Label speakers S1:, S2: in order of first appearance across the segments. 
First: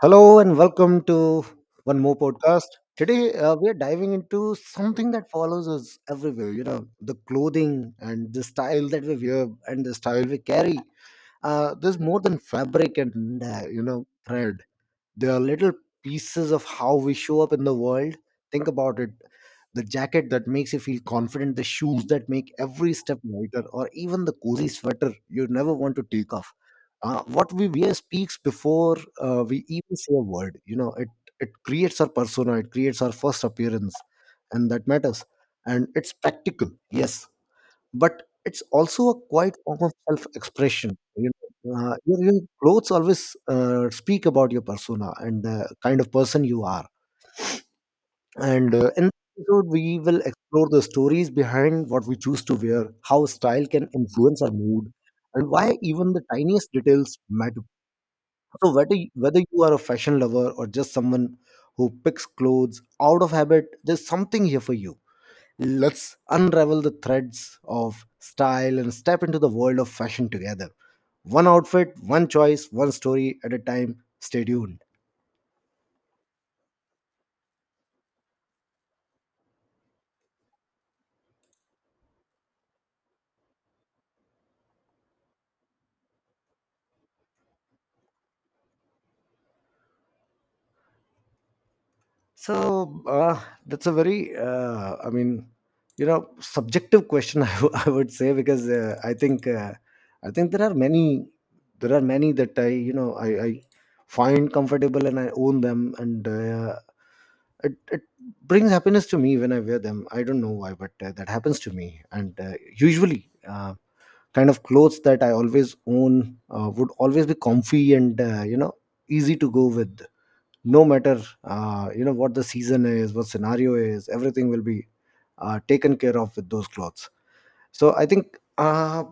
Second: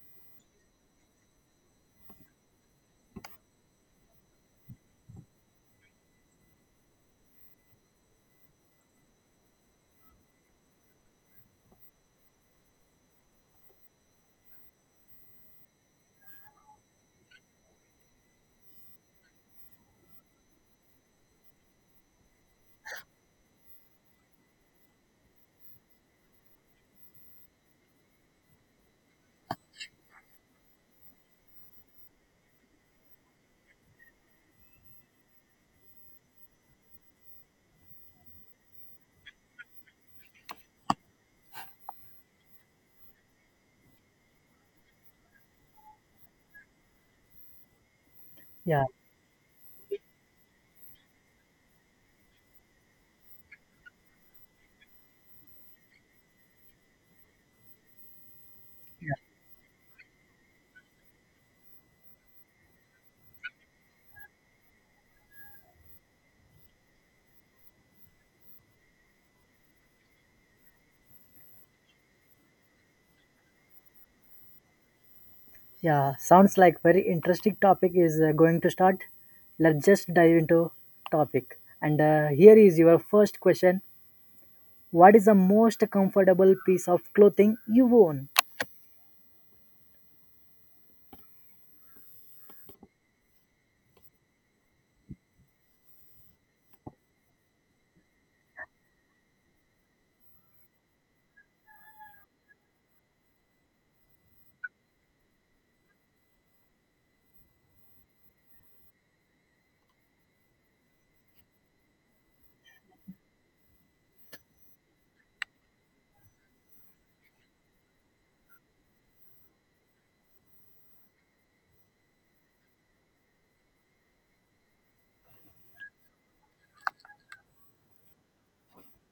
S1: Hello and welcome to one more podcast. Today we are diving into something that follows us everywhere. You know, the clothing and the style that we wear and the style we carry. There's more than fabric and you know thread. There are little pieces of how we show up in the world. Think about it. The jacket that makes you feel confident, the shoes that make every step lighter, or even the cozy sweater you never want to take off. What we wear speaks before we even say a word. It creates our persona, it creates our first appearance, and that matters. And it's practical, yes, but it's also a quiet form of self-expression. Your clothes always speak about your persona and the kind of person you are. And
S2: Yeah,
S1: in this episode, we will explore the stories behind what we choose to wear, how style can influence our mood, and why even the tiniest details matter. So
S2: yeah,
S1: whether you are a fashion lover or just someone who picks clothes out of habit, there's something here for you. Let's unravel the threads of style and step into the world of fashion together. One outfit, one choice, one story at a time. Stay tuned.
S2: yeah. Sounds like very interesting topic is going to start. Let's just dive into topic. And Here is your first question. What is the most comfortable piece of clothing you own?
S1: So that's a very, subjective question. I would say, because I think there are many that I, you know, I find comfortable and I own them, and it brings happiness to me when I wear them. I don't know why, but that happens to me. And usually kind of clothes that I always own would always be comfy and you know easy to go with, no matter you know what the season is, what scenario is. Everything will be taken care of with those clothes. So I think uh,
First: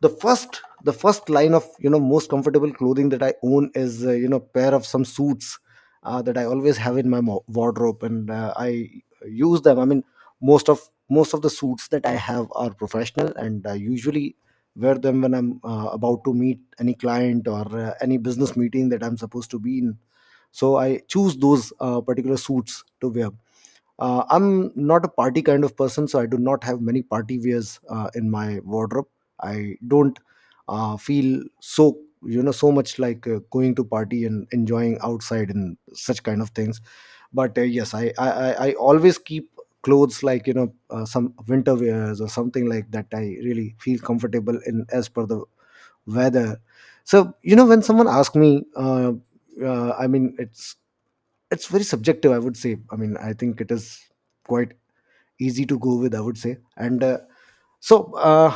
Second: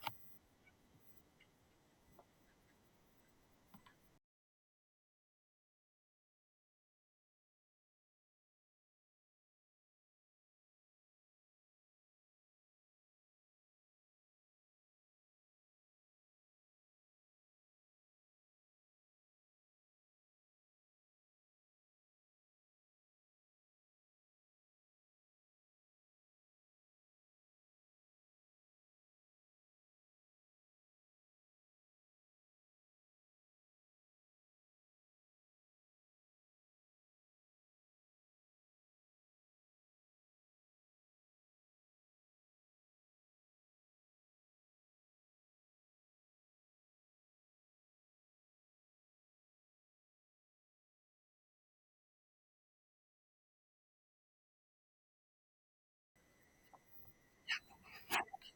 S1: the first the first line of you know most comfortable clothing that I own is you know pair of some suits that I always have in wardrobe, and I use them. I mean, most of most of the suits that I have are professional, and I usually wear them when I'm about to meet any client or any business meeting that I'm supposed to be in. So I choose those particular suits to wear. I'm not a party kind of person, so I do not have many party wears in my wardrobe. I don't feel so you know so much like going to party and enjoying outside and such kind of things. But yes, I always keep clothes like you know some winter wears or something like that I really feel comfortable in as per the weather. So you know when someone asks me, I mean it's very subjective, I would say. I mean, I think it is quite easy to go with, I would say. And so uh,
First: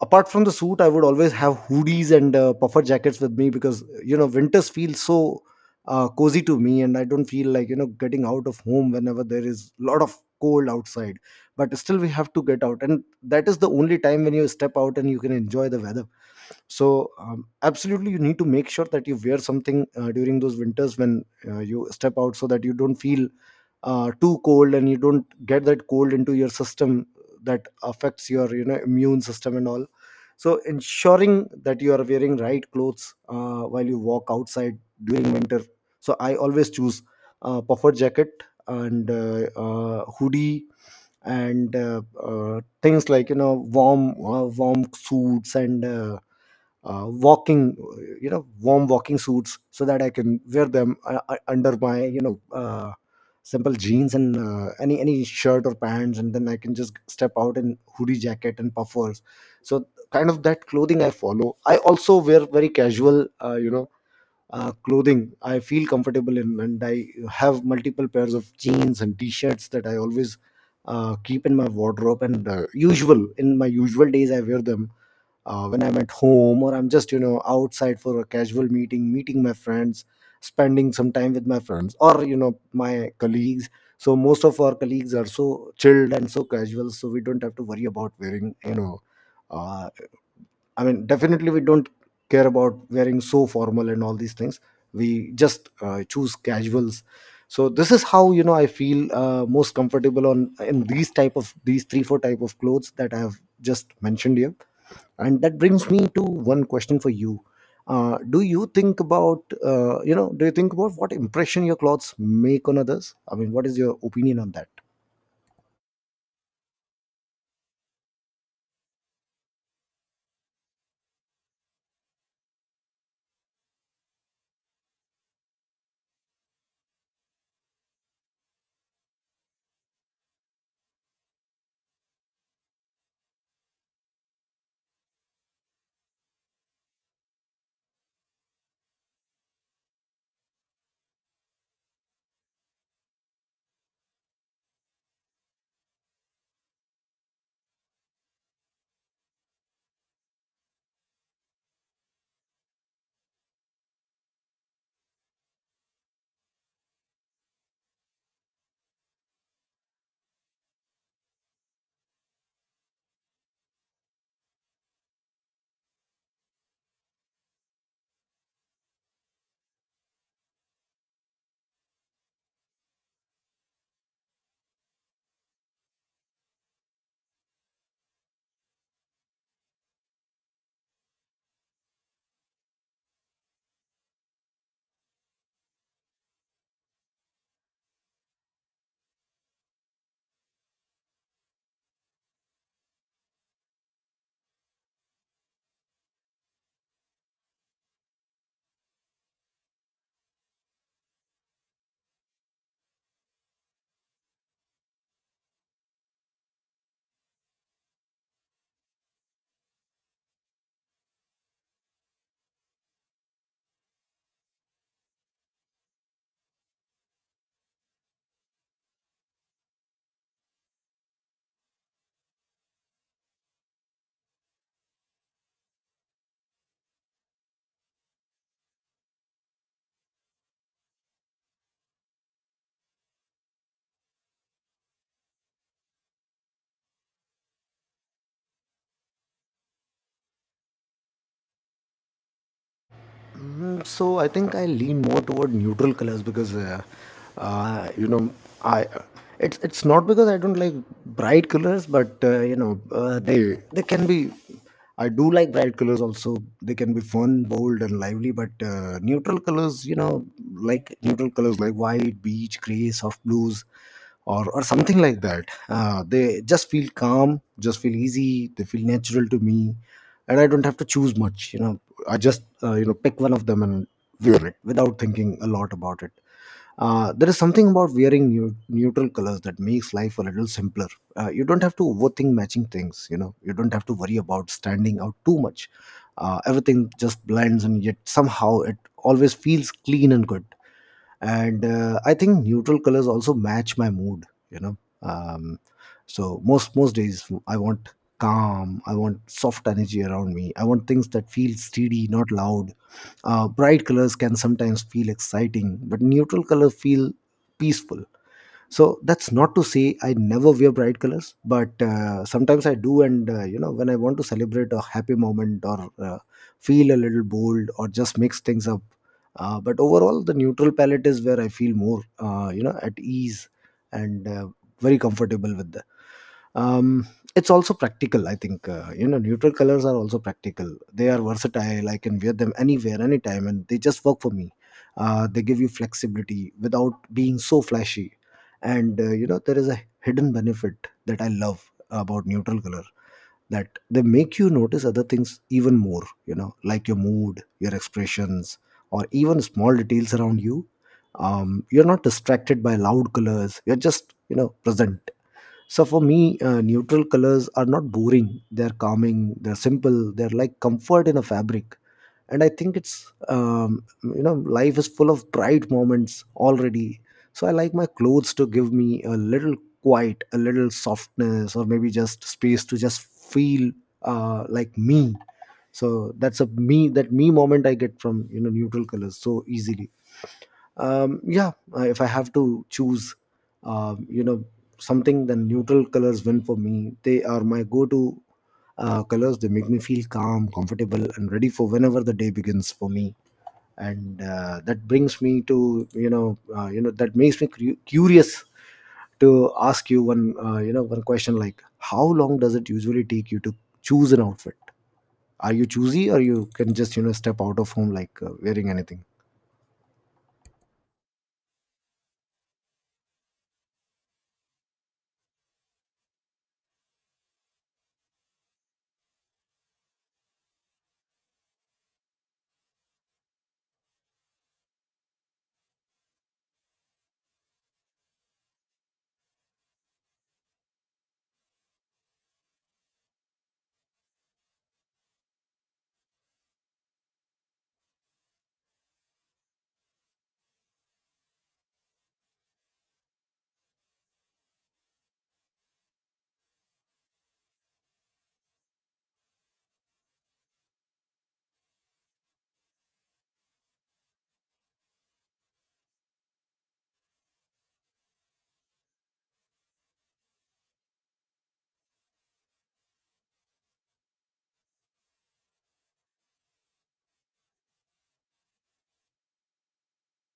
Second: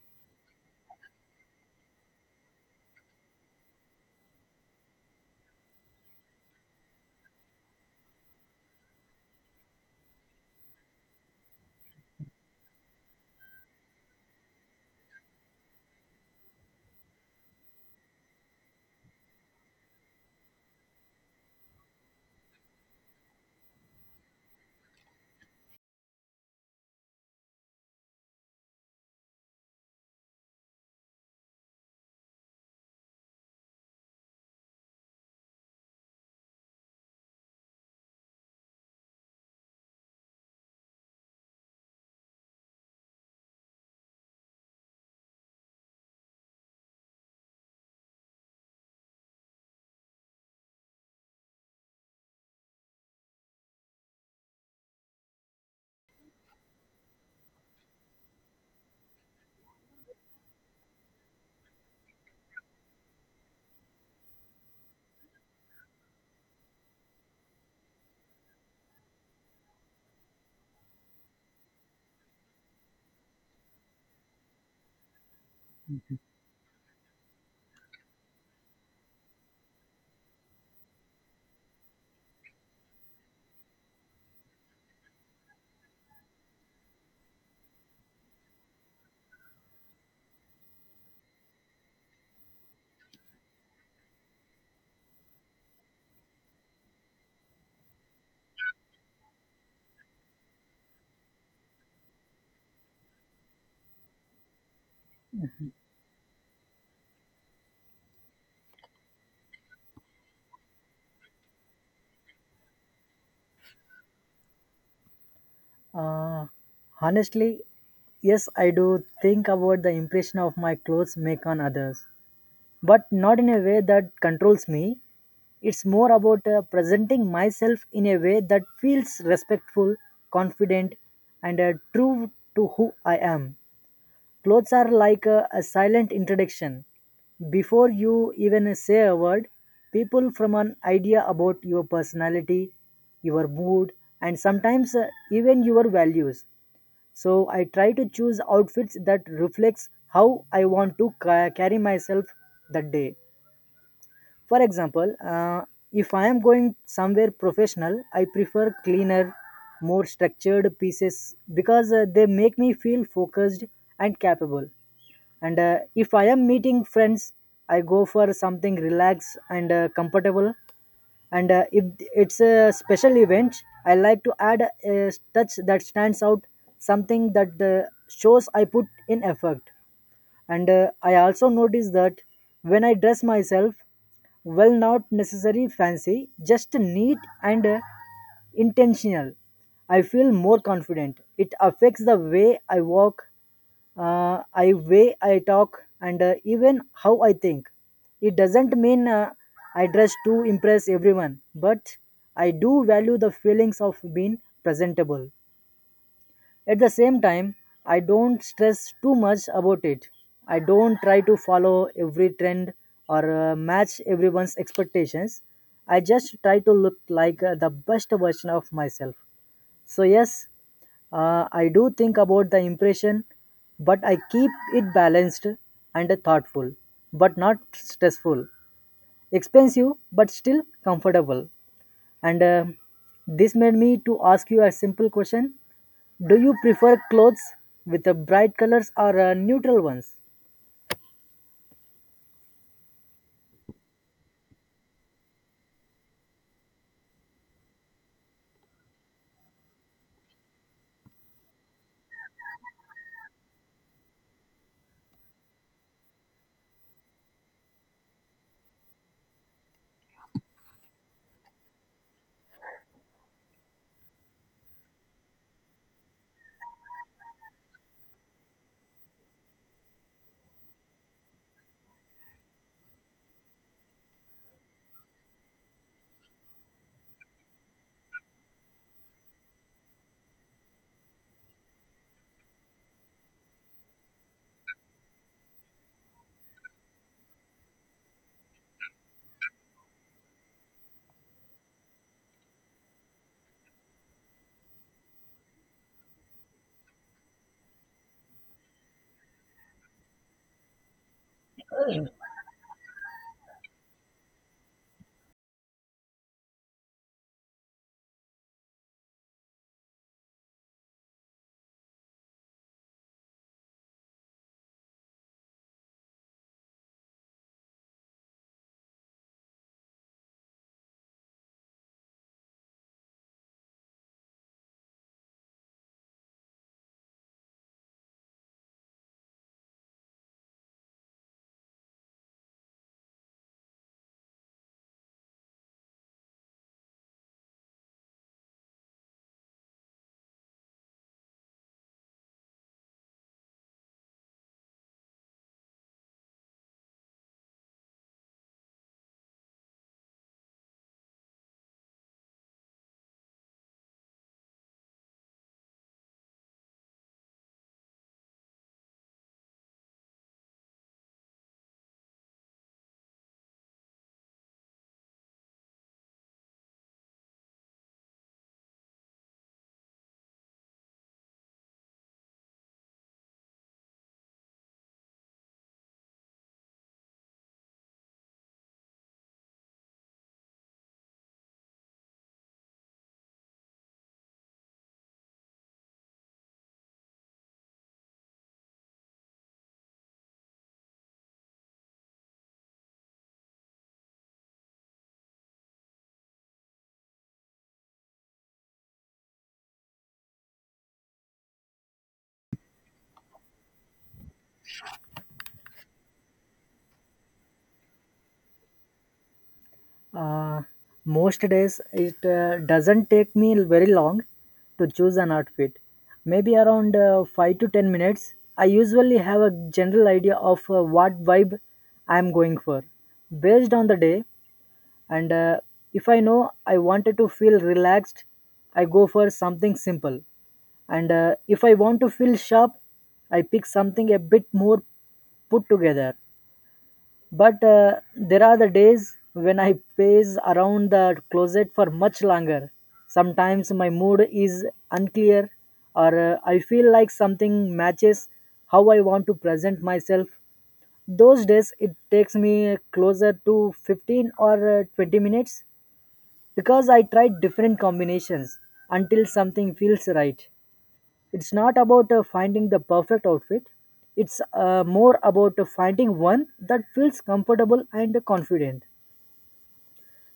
S1: apart from the suit, I would always have hoodies and puffer jackets with me, because you know winters feel so cozy to me, and I don't feel like you know getting out of home whenever there is a lot of cold outside. But still, we have to get out, and that is the only time when you step out and you can enjoy the weather. So absolutely, you need to make sure that you wear something during those winters when you step out, so that you don't feel too cold and you don't get that cold into your system that affects your you know immune system and all. So ensuring that you are wearing right clothes while you walk outside during winter. So I always choose a puffer jacket and hoodie, and things like you know warm suits and walking, you know, warm walking suits, so that I can wear them under my you know simple jeans and any shirt or pants, and then I can just step out in hoodie jacket and puffers. So kind of that clothing I follow. I also wear very casual you know clothing I feel comfortable in, and I have multiple pairs of jeans and t-shirts that I always keep in my wardrobe, and usual in my usual days I wear them when I'm at home or I'm just you know outside for a casual meeting, meeting my friends, spending some time with my friends or you know my colleagues. So most of our colleagues are so chilled and so casual, so we don't have to worry about wearing you know uh, I mean definitely we don't care about wearing so formal and all these things. We just choose casuals. So this is how you know I feel most comfortable on, in these type of these three four type of clothes that I have just mentioned here. And that brings me to one question for you. Do you think about what impression your clothes make on others? I mean, what is your opinion on that?
S2: Uh, honestly, yes, I do think about the impression of my clothes make on others, but not in a way that controls me. It's more about presenting myself in a way that feels respectful, confident, and true to who I am. Clothes are like a silent introduction. Before you even say a word, people form an idea about your personality, your mood, and sometimes even your values. So I try to choose outfits that reflects how I want to carry myself that day. For example, if I am going somewhere professional, I prefer cleaner, more structured pieces because they make me feel focused and capable. And if I am meeting friends, I go for something relaxed and comfortable. And if it's a special event, I like to add a touch that stands out, something that shows I put in effort. And I also notice that when I dress myself well, not necessary fancy, just neat and intentional, I feel more confident. It affects the way I walk, I way I talk, and even how I think. It doesn't mean I dress to impress everyone, but I do value the feelings of being presentable. At the same time, I don't stress too much about it. I don't try to follow every trend or match everyone's expectations. I just try to look like the best version of myself. So, yes, I do think about the impression, but I keep it balanced and thoughtful, but not stressful. Expensive, but still comfortable. And This made me to ask you a simple question: do you prefer clothes with bright colors or neutral ones?
S1: Mm, so I think I lean more toward neutral colors, because you know, I— it's not because I don't like bright colors, but you know they can be. I do like bright colors also. They can be fun, bold, and lively. But neutral colors, you know, like neutral colors like white, beige, gray, soft blues, or something like that. They just feel calm, just feel easy. They feel natural to me, and I don't have to choose much. You know, I just you know pick one of them and wear it without thinking a lot about it. There is something about wearing new, neutral colors that makes life a little simpler. You don't have to overthink matching things. You know, you don't have to worry about standing out too much. Everything just blends, and yet somehow it always feels clean and good. And I think neutral colors also match my mood. You know, um, so most days I want calm. I want soft energy around me. I want things that feel steady, not loud. Bright colors can sometimes feel exciting, but neutral colors feel peaceful. So that's not to say I never wear bright colors, but sometimes I do. And you know, when I want to celebrate a happy moment, or feel a little bold, or just mix things up. But overall, the neutral palette is where I feel more, you know, at ease and very comfortable with that. um it's also practical, I think. You know, neutral colors are also practical, they are versatile, I can wear them anywhere, anytime, and they just work for me. They give you flexibility without being so flashy. And you know, there is a hidden benefit that I love about neutral color, that they make you notice other things even more, you know, like your mood, your expressions, or even small details around you. You're not distracted by loud colors, you're just you know present. So for me, neutral colors are not boring. They're calming. They're simple. They're like comfort in a fabric. And I think it's you know, life is full of bright moments already. So I like my clothes to give me a little quiet, a little softness, or maybe just space to just feel like me. So that's a me, that me moment I get from you know neutral colors so easily. Yeah, if I have to choose you know something, then neutral colors win for me. They are my go-to colors. They make me feel calm, comfortable, and ready for whenever the day begins for me. And that brings me to you know that makes me curious to ask you one one question, like, how long does it usually take you to choose an outfit? Are you choosy, or you can just you know step out of home like wearing anything?
S2: Uh, Most days, it doesn't take me very long to choose an outfit. Maybe around 5 to 10 minutes. I usually have a general idea of what vibe I'm going for based on the day. And if I know I wanted to feel relaxed, I go for something simple. And if I want to feel sharp, I pick something a bit more put together. But there are the days when I pace around the closet for much longer. Sometimes my mood is unclear, or I feel like something matches how I want to present myself. Those days it takes me closer to 15 or 20 minutes because I try different combinations until something feels right. It's not about finding the perfect outfit, it's more about finding one that feels comfortable and confident.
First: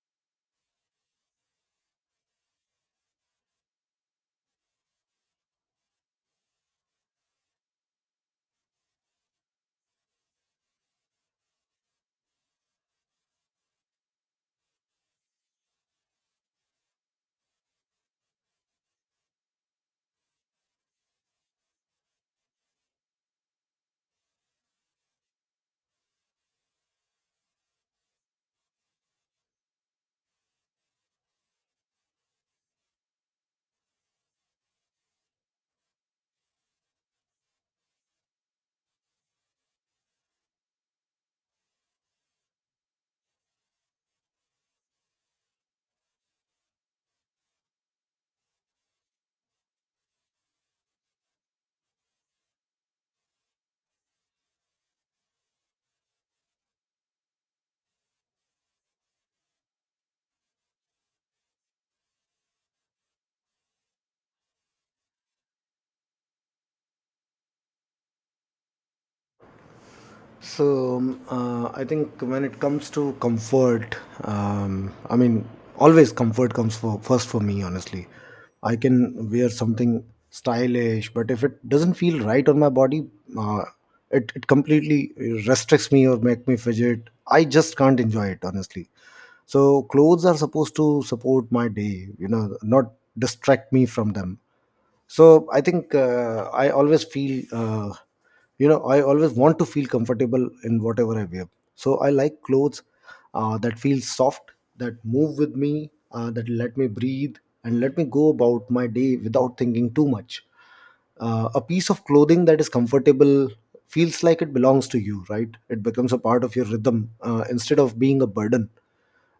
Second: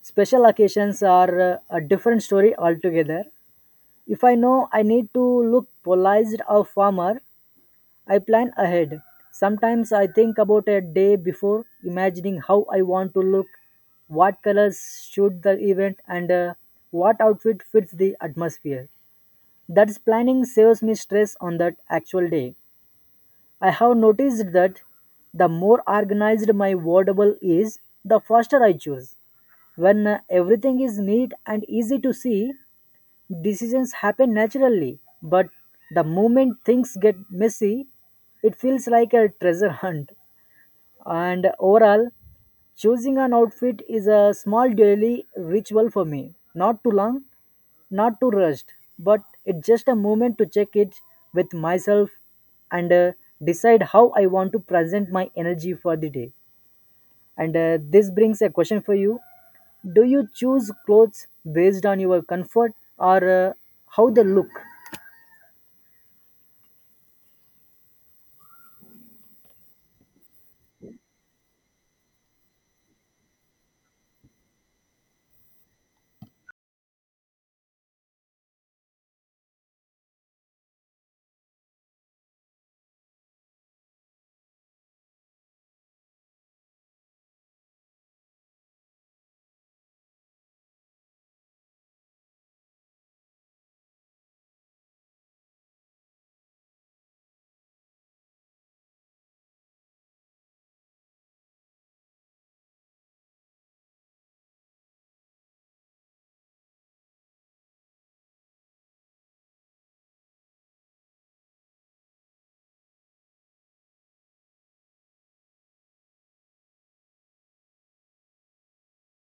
S2: Special occasions are a different story altogether. If I know I need to look polished or formal, I plan ahead. Sometimes I think about a day before, imagining how I want to look, what colors should the event, and what outfit fits the atmosphere. That's planning saves me stress on that actual day. I have noticed that the more organized my wardrobe is, the faster I choose. When everything is neat and easy to see, decisions happen naturally. But the moment things get messy, it feels like a treasure hunt. And overall, choosing an outfit is a small daily ritual for me. Not too long, not too rushed, but it's just a moment to check it with myself and decide how I want to present my energy for the day. And this brings a question for you. Do you choose clothes based on your comfort or how they look?
S1: So I think when it comes to comfort, um, I mean, always comfort comes for first for me. Honestly, I can wear something stylish, but if it doesn't feel right on my body, uh, it completely restricts me or make me fidget. I just can't enjoy it, honestly. So clothes are supposed to support my day, you know, not distract me from them. So I think I always feel I always want to feel comfortable in whatever I wear. So I like clothes that feel soft, that move with me, that let me breathe and let me go about my day without thinking too much. Uh, a piece of clothing that is comfortable feels like it belongs to you, right? It becomes a part of your rhythm instead of being a burden.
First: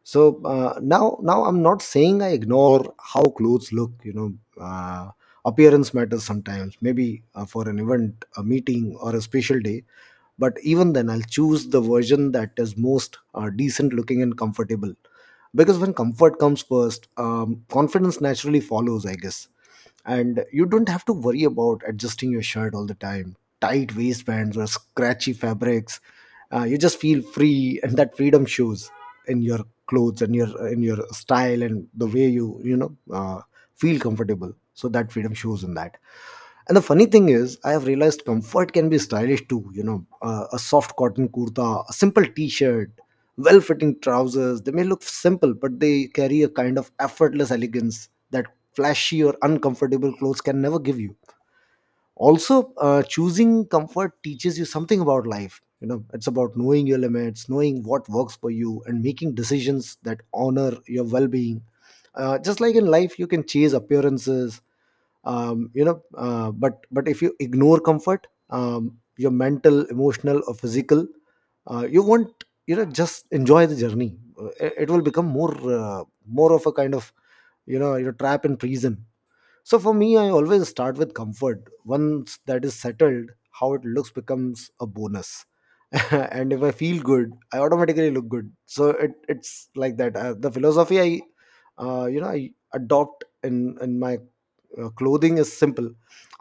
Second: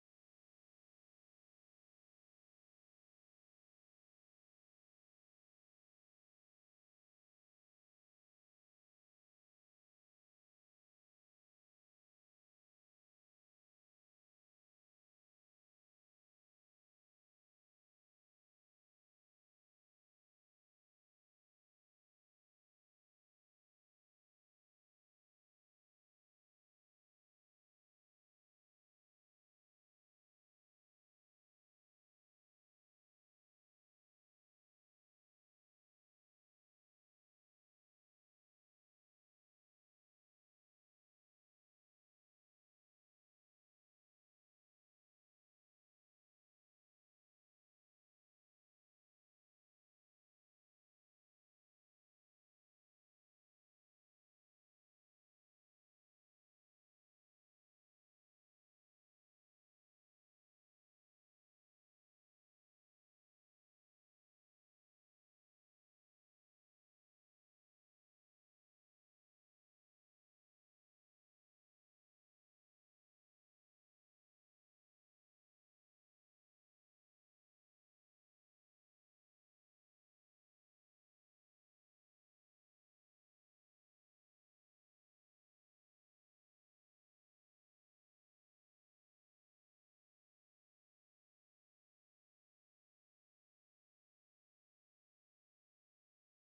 S1: so Now, I'm not saying I ignore how clothes look uh, Appearance matters sometimes, maybe for an event, a meeting, or a special day. But even then, I'll choose the version that is most decent looking and comfortable. Because when comfort comes first, confidence naturally follows, I guess. And you don't have to worry about adjusting your shirt all the time, tight waistbands, or scratchy fabrics. You just feel free, and that freedom shows in your clothes and your in your style and the way you you know feel comfortable. So that freedom shows in that. And the funny thing is, I have realized comfort can be stylish too. You know, a soft cotton kurta, a simple t-shirt, well-fitting trousers. They may look simple, but they carry a kind of effortless elegance that flashy or uncomfortable clothes can never give you. Also, choosing comfort teaches you something about life. You know, it's about knowing your limits, knowing what works for you, and making decisions that honor your well-being. Just like in life, you can chase appearances, but if you ignore comfort, your mental, emotional, or physical, you won't just enjoy the journey. It will become more, uh, more of a kind of, you know, your trap trapped in prison. So for me, I always start with comfort. Once that is settled, how it looks becomes a bonus. And if I feel good, I automatically look good. So it's like that. Uh, the philosophy I uh, you know i adopt in in my clothing is simple.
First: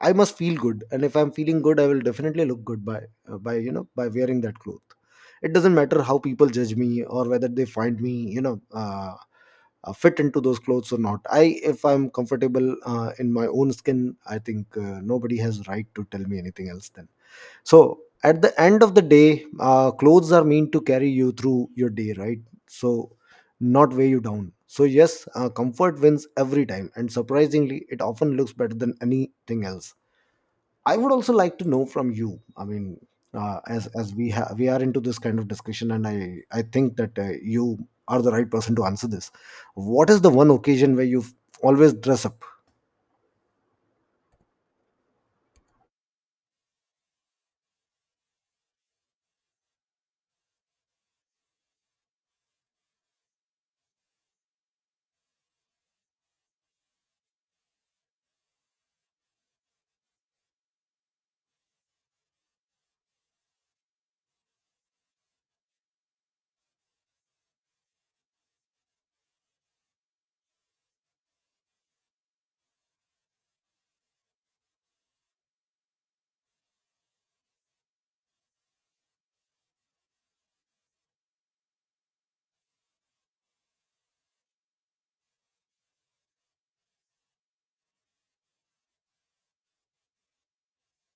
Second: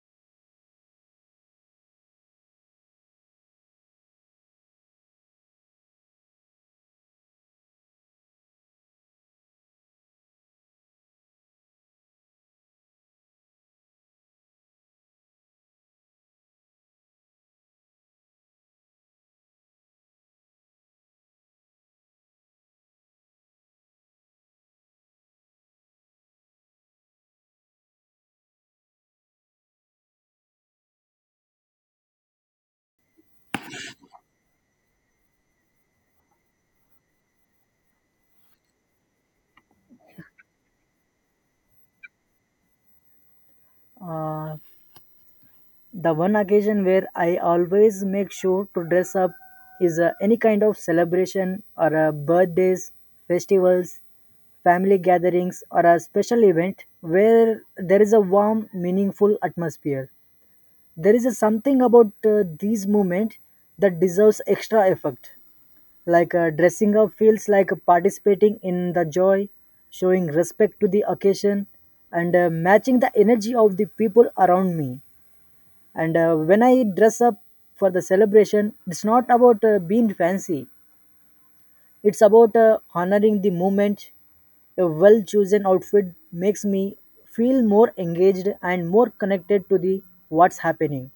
S1: I must feel good, and if I'm feeling good, I will definitely look good by by wearing that cloth. It doesn't matter how people judge me or whether they find me fit into those clothes or not. I If I'm comfortable in my own skin, I think nobody has right to tell me anything else then. So at the end of the day, clothes are meant to carry you through your day, right? So not weigh you down. So yes, comfort wins every time, and surprisingly, it often looks better than anything else. I would also like to know from you. I mean, we are into this kind of discussion, and I think that you are the right person to answer this. What is the one occasion where you always dress up?
S2: Uh, The one occasion where I always make sure to dress up is any kind of celebration or birthdays, festivals, family gatherings, or a special event where there is a warm, meaningful atmosphere. There is a something about these moments that deserves extra effort. Like dressing up feels like participating in the joy, showing respect to the occasion, and matching the energy of the people around me. And when I dress up for the celebration, it's not about being fancy, it's about honoring the moment. A well chosen outfit makes me feel more engaged and more connected to the what's happening.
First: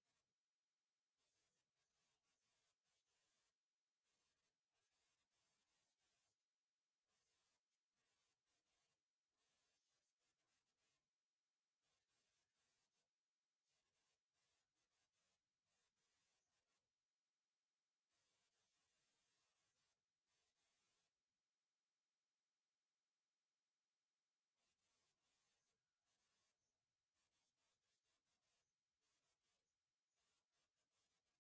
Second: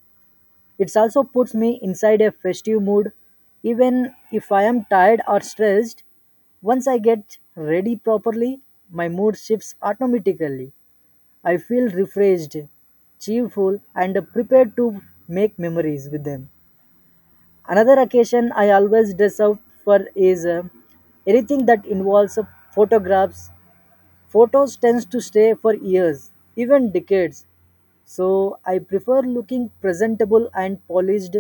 S2: It also puts me inside a festive mood. Even if I am tired or stressed, once I get ready properly, my mood shifts automatically. I feel refreshed, cheerful, and prepared to make memories with them. Another occasion I always dress up for is anything that involves photographs. Photos tends to stay for years, even decades. So I prefer looking presentable and polished.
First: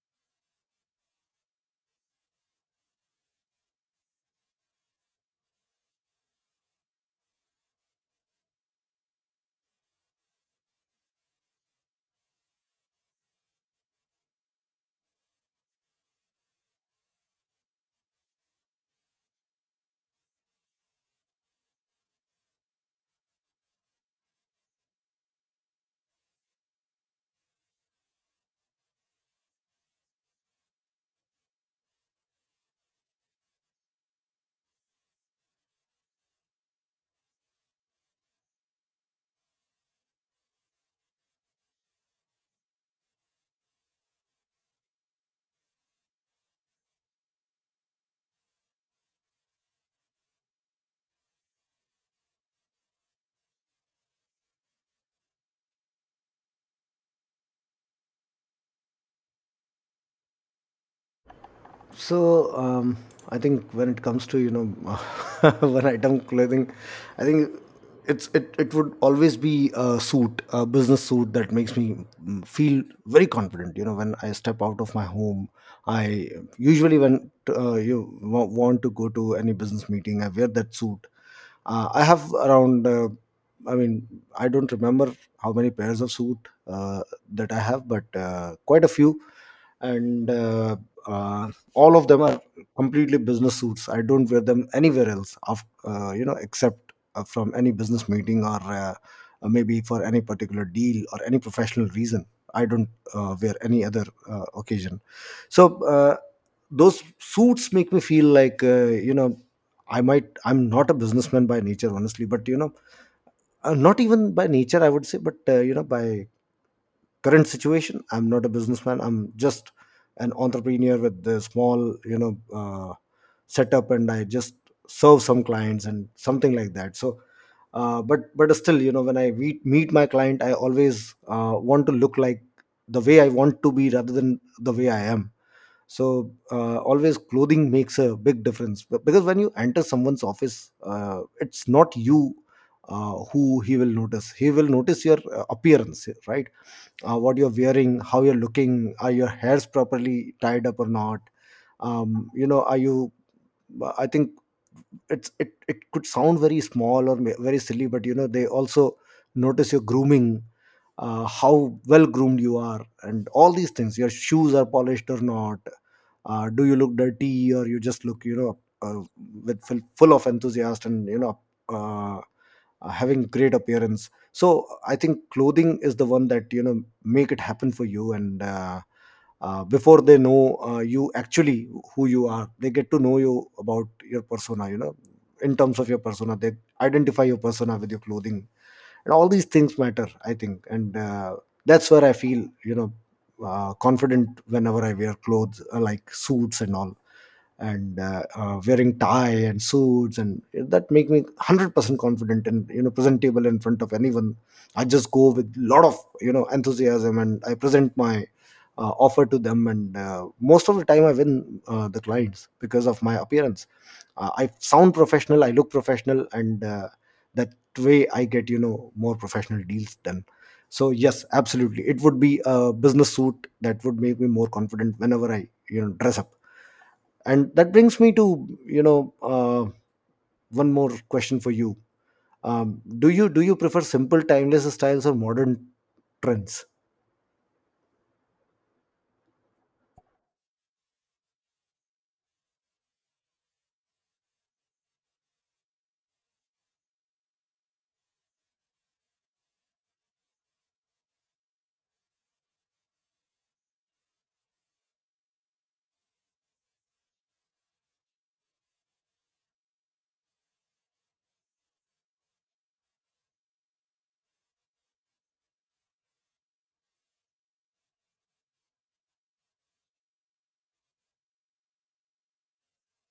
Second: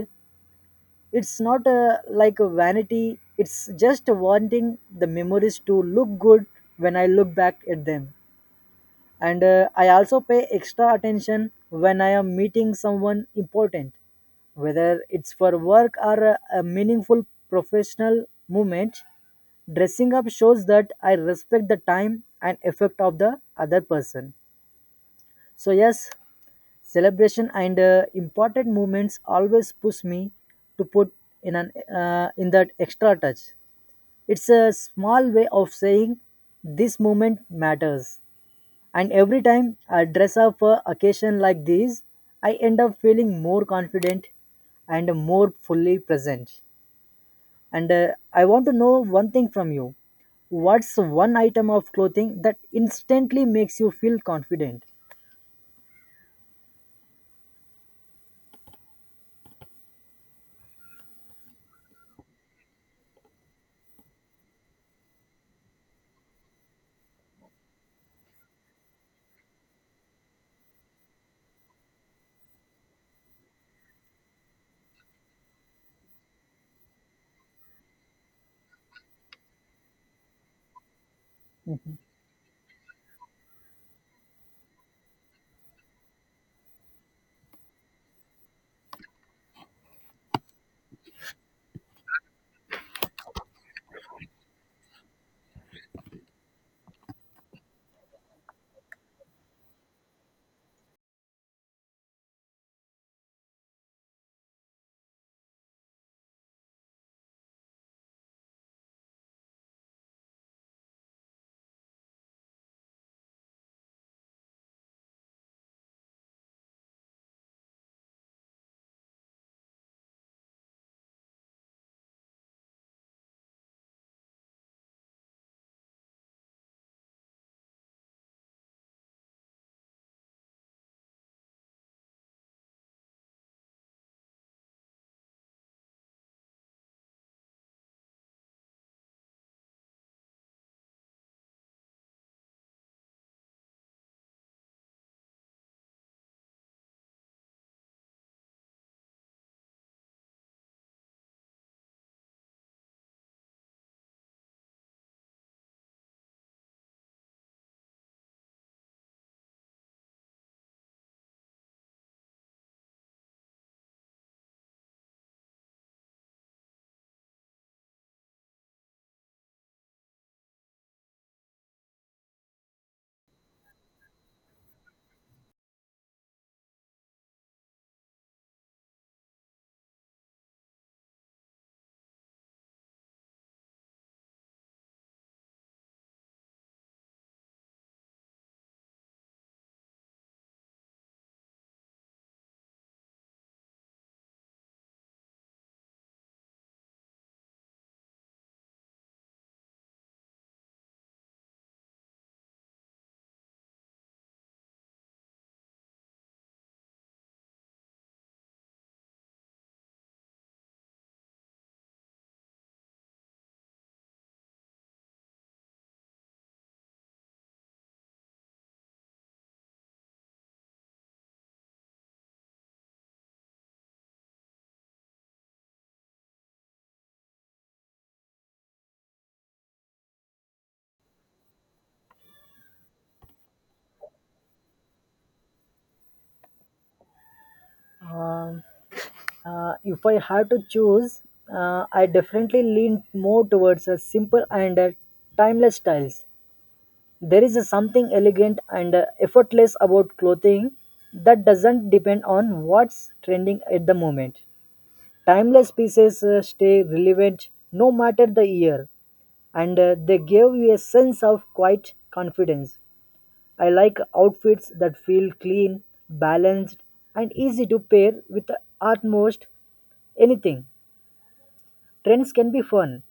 S2: It's not like a vanity, it's just wanting the memories to look good when I look back at them. And I also pay extra attention when I am meeting someone important, whether it's for work or a meaningful professional movement. Dressing up shows that I respect the time and effort of the other person. So yes, celebration and important moments always push me to put in an in that extra touch. It's a small way of saying this moment matters, and every time I dress up for occasion like these, I end up feeling more confident and more fully present. And I want to know one thing from you. What's one item of clothing that instantly makes you feel confident?
S1: So I think when it comes to, you know, one item clothing, I think it would always be a suit, a business suit that makes me, mm, feel very confident. You know, when I step out of my home, I usually when you want to go to any business meeting, I wear that suit. I have around, I mean, I don't remember how many pairs of suit uh, that I have, but quite a few, and all of them are completely business suits. I don't wear them anywhere else, of, you know, except from any business meeting or maybe for any particular deal or any professional reason. I don't wear any other occasion. So uh, those suits make me feel like, you know. I'm not a businessman by nature, honestly, but you know, not even by nature I would say, but you know, by current situation, I'm not a businessman. I'm just an entrepreneur with a small, setup, and I just serve some clients and something like that. So. But still, you know, when I meet my client, I always want to look like the way I want to be rather than the way I am. So always clothing makes a big difference. Be- because when you enter someone's office, it's not you who he will notice. He will notice your appearance, right? What you're wearing, how you're looking, are your hairs properly tied up or not, are you. I think it could sound very small or very silly, but you know, they also notice your grooming, how well groomed you are, and all these things, your shoes are polished or not, do you look dirty or you just look, with full of enthusiasm, and you know, uh, having great appearance. So I think clothing is the one that, you know, make it happen for you. And before they know you actually who you are, they get to know you about your persona, you know. In terms of your persona, they identify your persona with your clothing, and all these things matter, I think. And that's where I feel, you know, confident whenever I wear clothes like suits and all. And wearing tie and suits and that make me 100% confident and you know presentable in front of anyone. I just go with lot of, you know, enthusiasm, and I present my offer to them. And most of the time I win the clients because of my appearance. I sound professional, I look professional, and that way I get, you know, more professional deals done. So yes, absolutely, it would be a business suit that would make me more confident whenever I, you know, dress up. And that brings me to, you know uh, one more question for you. Do you prefer simple timeless styles or modern trends?
S2: Um, if I had to choose, I definitely lean more towards a simple and timeless styles. There is a something elegant and effortless about clothing that doesn't depend on what's trending at the moment. Timeless pieces stay relevant no matter the year, and they give you a sense of quiet confidence. I like outfits that feel clean, balanced, and easy to pair with almost anything. Trends can be fun.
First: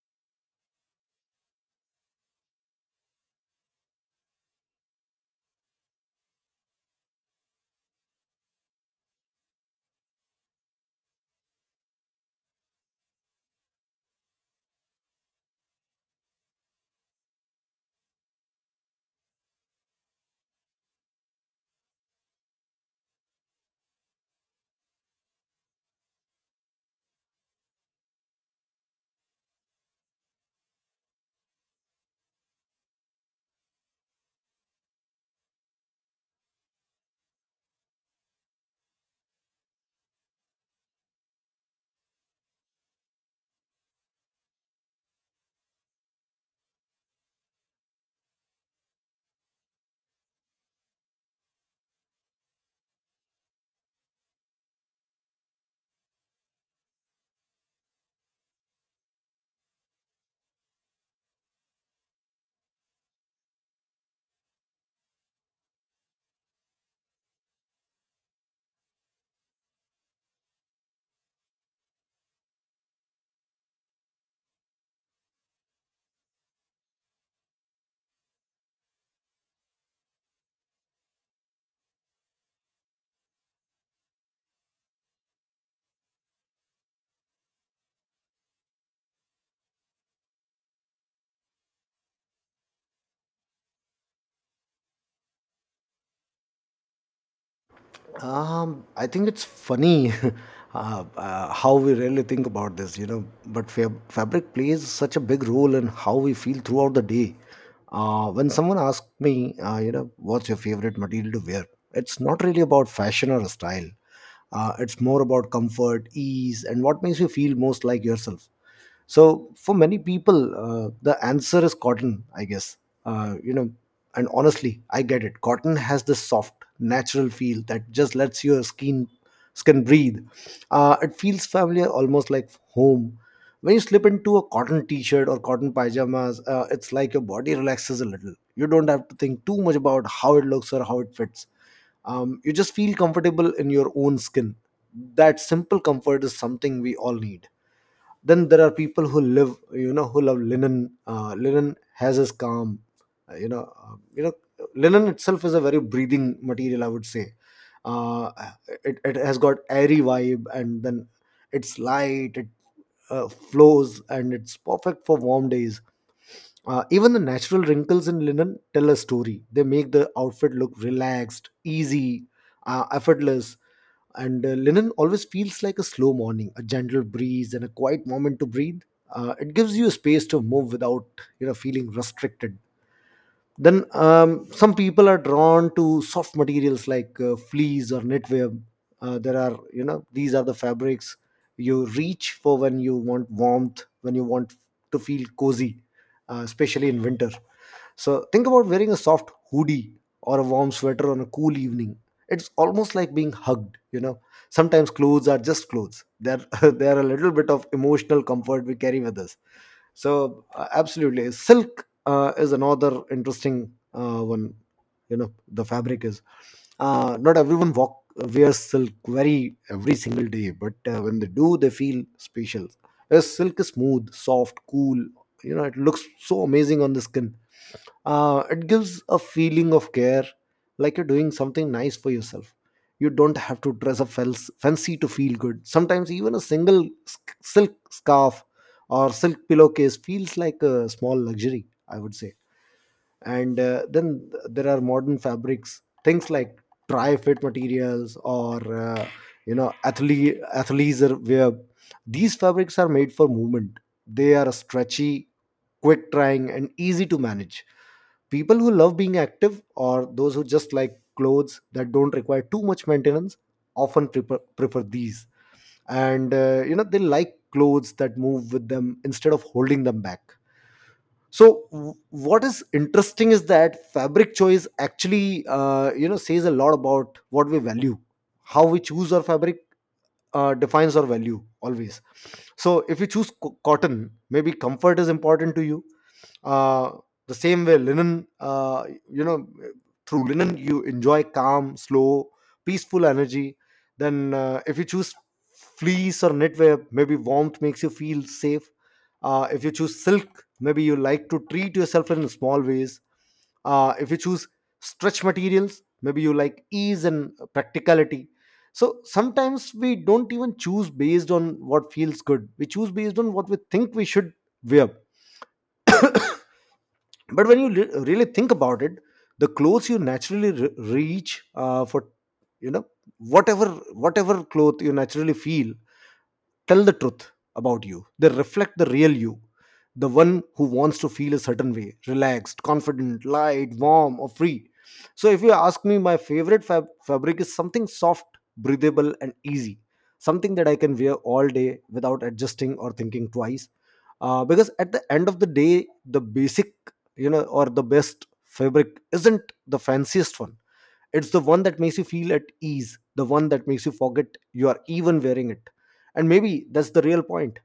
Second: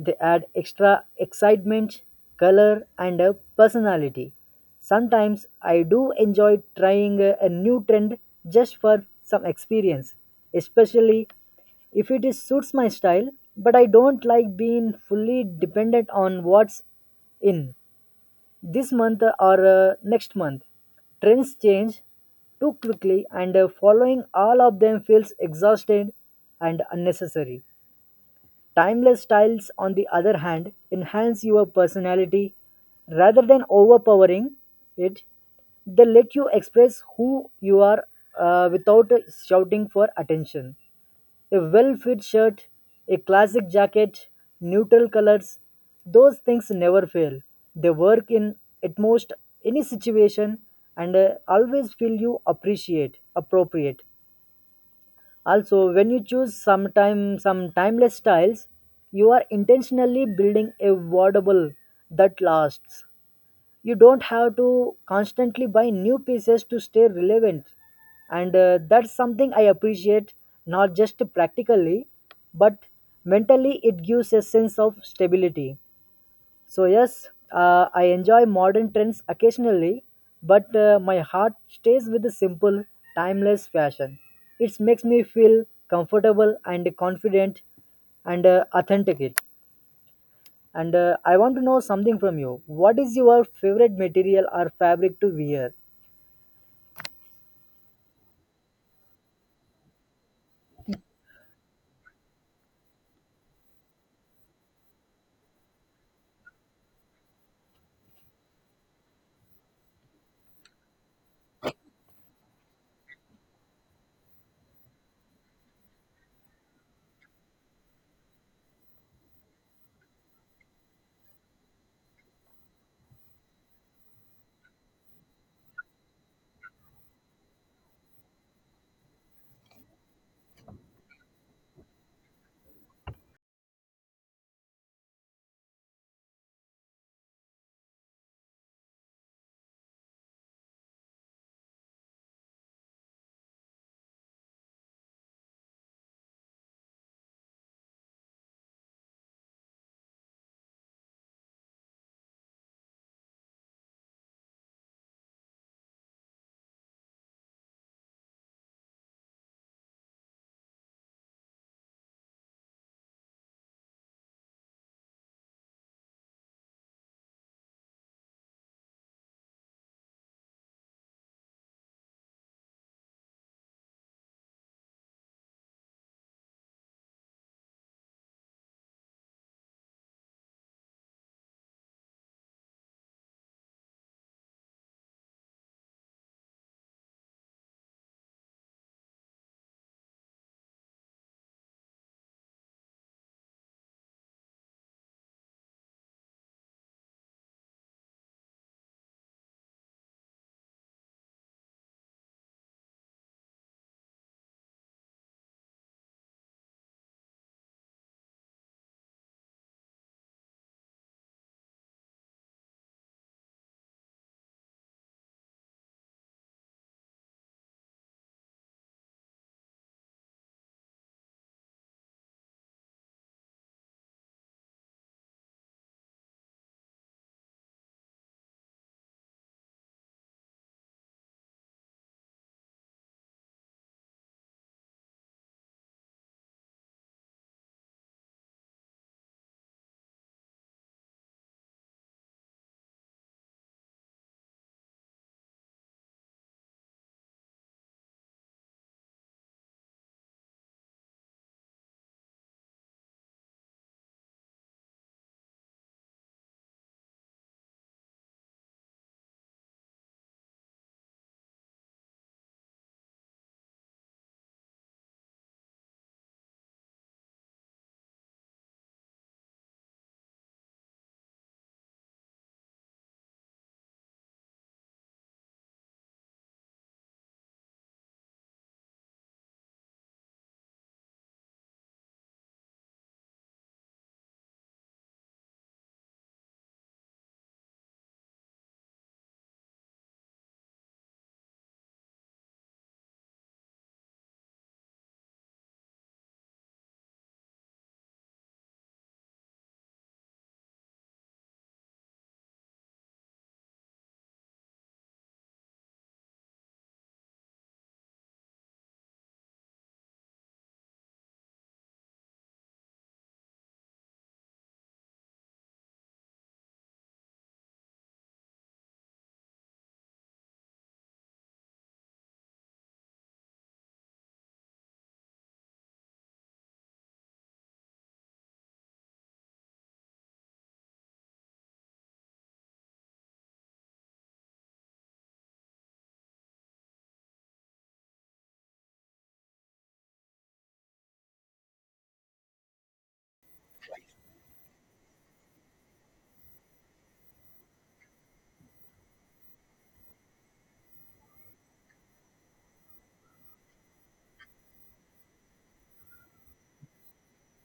S2: They add extra excitement, color, and a personality. Sometimes I do enjoy trying a new trend just for some experience, especially if it is, suits my style, but I don't like being fully dependent on what's in this month or next month. Trends change too quickly, and following all of them feels exhausted and unnecessary. Timeless styles, on the other hand, enhance your personality rather than overpowering it. They let you express who you are without shouting for attention. A well fit shirt, a classic jacket, neutral colors, those things never fail. They work in at most any situation and always feel you appreciate appropriate. Also, when you choose sometime some timeless styles, you are intentionally building a wardrobe that lasts. You don't have to constantly buy new pieces to stay relevant, and that's something I appreciate not just practically, but mentally. It gives a sense of stability. So, yes, I enjoy modern trends occasionally, but my heart stays with the simple, timeless fashion. It makes me feel comfortable and confident and authentic. It. And I want to know something from you. What is your favorite material or fabric to wear?
S1: Um, I think it's funny. uh, how we really think about this, you know. But fabric plays such a big role in how we feel throughout the day. When someone asks me, you know, what's your favorite material to wear? It's not really about fashion or style. It's more about comfort, ease, and what makes you feel most like yourself. So for many people, the answer is cotton, I guess. Uh, you know, and honestly, I get it. Cotton has this soft, natural feel that just lets your skin breathe. It feels familiar, almost like home. When you slip into a cotton t-shirt or cotton pajamas, it's like your body relaxes a little. You don't have to think too much about how it looks or how it fits. You just feel comfortable in your own skin. That simple comfort is something we all need. Then there are people who live you know who love linen. Linen has its calm, uh, you know uh, you know linen itself is a very breathing material, I would say. Uh, it, it has got airy vibe, and then it's light. It flows, and it's perfect for warm days. Even the natural wrinkles in linen tell a story. They make the outfit look relaxed, easy, effortless. And linen always feels like a slow morning, a gentle breeze, and a quiet moment to breathe. It gives you space to move without feeling restricted. Then some people are drawn to soft materials like fleece or knitwear. There are you know These are the fabrics you reach for when you want warmth, when you want to feel cozy, especially in winter. So think about wearing a soft hoodie or a warm sweater on a cool evening. It's almost like being hugged, you know. Sometimes clothes are just clothes. They're they're a little bit of emotional comfort we carry with us. So absolutely, silk is another interesting one. You know, the fabric is not everyone walk wears silk very every single day, but when they do, they feel special. Yes, silk is smooth, soft, cool. You know, it looks so amazing on the skin. It gives a feeling of care, like you're doing something nice for yourself. You don't have to dress up fancy to feel good. Sometimes even a single silk scarf or silk pillowcase feels like a small luxury, I would say. And then there are modern fabrics, things like tri fit materials or athlete athleisure wear. These fabrics are made for movement. They are stretchy, quick drying, and easy to manage. People who love being active or those who just like clothes that don't require too much maintenance often prefer these. And you know, they like clothes that move with them instead of holding them back. So what is interesting is that fabric choice actually, says a lot about what we value. How we choose our fabric defines our value always. So if you choose cotton, maybe comfort is important to you. uh, the same way, linen, you know, through linen, you enjoy calm, slow, peaceful energy. Then, if you choose fleece or knitwear, maybe warmth makes you feel safe. If you choose silk, maybe you like to treat yourself in small ways. If you choose stretch materials, maybe you like ease and practicality. So sometimes we don't even choose based on what feels good. We choose based on what we think we should wear. But when you really think about it, the clothes you naturally reach for, you know whatever whatever cloth you naturally feel tell the truth about you. They reflect the real you, the one who wants to feel a certain way, relaxed, confident, light, warm, or free. So if you ask me, my favorite fabric is something soft, breathable, and easy, something that I can wear all day without adjusting or thinking twice. Because at the end of the day, the basic you know or the best fabric isn't the fanciest one. It's the one that makes you feel at ease, the one that makes you forget you are even wearing it. And maybe that's the real point.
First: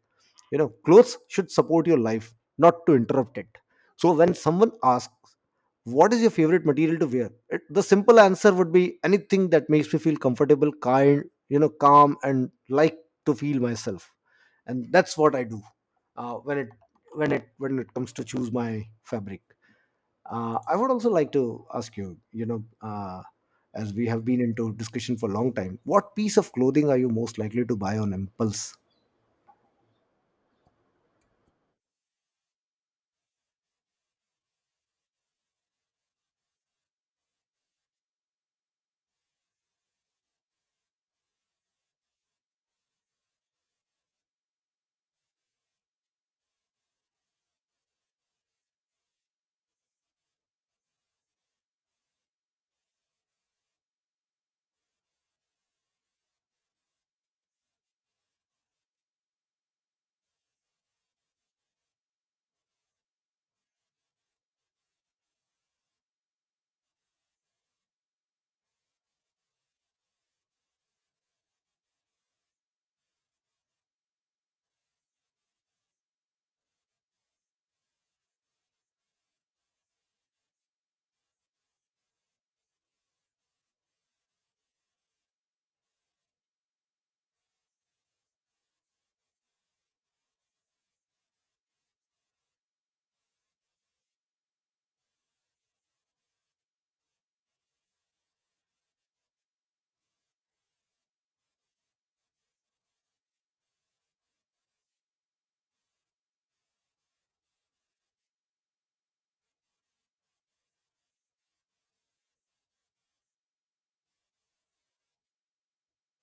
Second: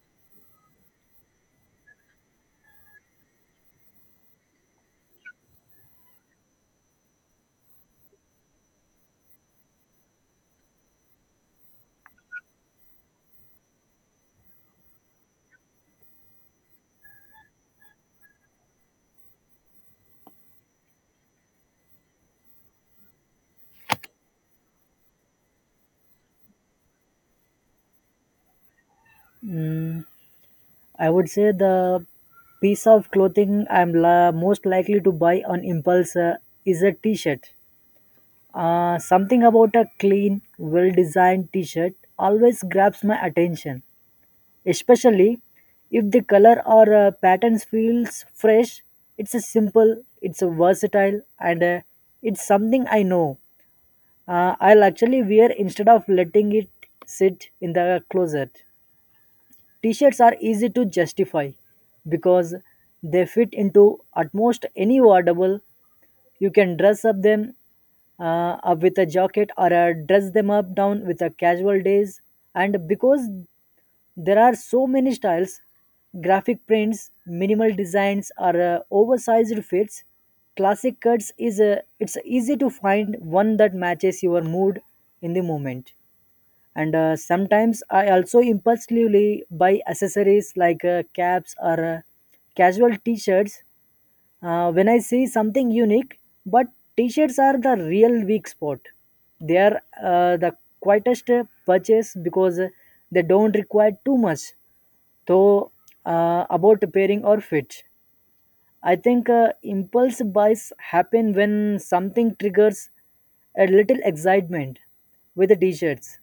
S1: You know, clothes should support your life, not to interrupt it. So when someone asks, what is your favorite material to wear, it, the simple answer would be anything that makes me feel comfortable, kind, you know, calm, and like to feel myself. And that's what I do uh, when it when it comes to choose my fabric. I would also like to ask you, you know as we have been into discussion for a long time, what piece of clothing are you most likely to buy on impulse?
S2: Mm, I would say the piece of clothing I'm most likely to buy on impulse is a t shirt. Something about a clean, well designed t shirt always grabs my attention, especially if the color or patterns feels fresh. It's a simple, it's a versatile, and it's something I know. I'll actually wear instead of letting it sit in the closet. T shirts are easy to justify because they fit into almost any wardrobe. You can dress up them up with a jacket or dress them up down with a casual days. And because there are so many styles, graphic prints, minimal designs, or oversized fits, classic cuts is it's easy to find one that matches your mood in the moment. And sometimes I also impulsively buy accessories like caps or casual t-shirts when I see something unique, but t-shirts are the real weak spot. They are the quietest purchase because they don't require too much. So about pairing or fit, I think impulse buys happen when something triggers a little excitement with the t-shirts.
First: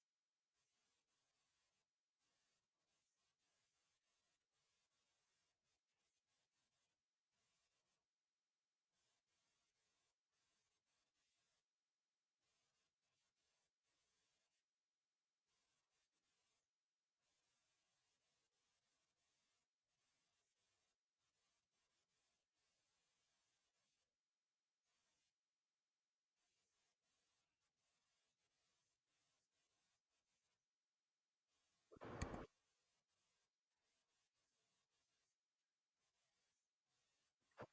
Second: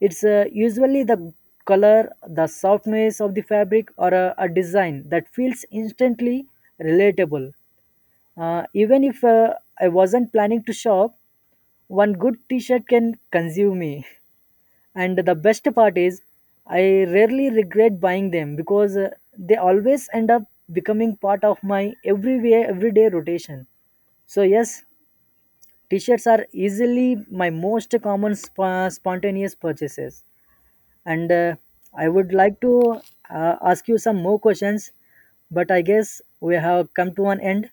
S2: It's usually the color, the softness of the fabric, or a design that feels instantly relatable, even if I wasn't planning to shop, one good t shirt can consume me. And the best part is, I rarely regret buying them because they always end up becoming part of my everywhere, everyday rotation. So, yes, t shirts are easily my most common spontaneous purchases. And I would like to ask you some more questions, but I guess we have come to an end.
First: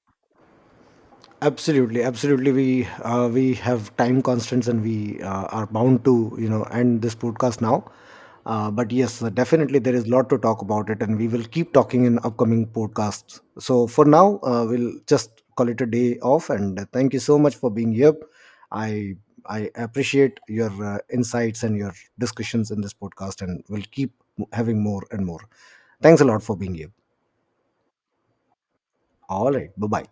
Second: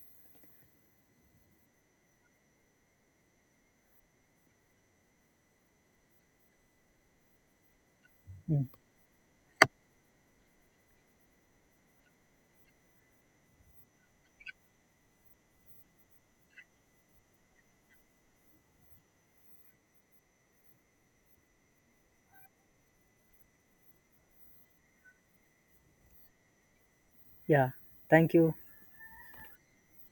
S1: Absolutely, absolutely, we have time constraints, and we are bound to, you know, end this podcast now.
S2: Mm.
S1: But yes, definitely there is a lot to talk about it, and we will keep talking in upcoming podcasts. So for now, we'll just call it a day off, and thank you so much for being here. I i appreciate your insights and your discussions in this podcast, and we'll keep having more and more. Thanks a lot for being here.
S2: Yeah, thank you.
S1: All right, bye bye.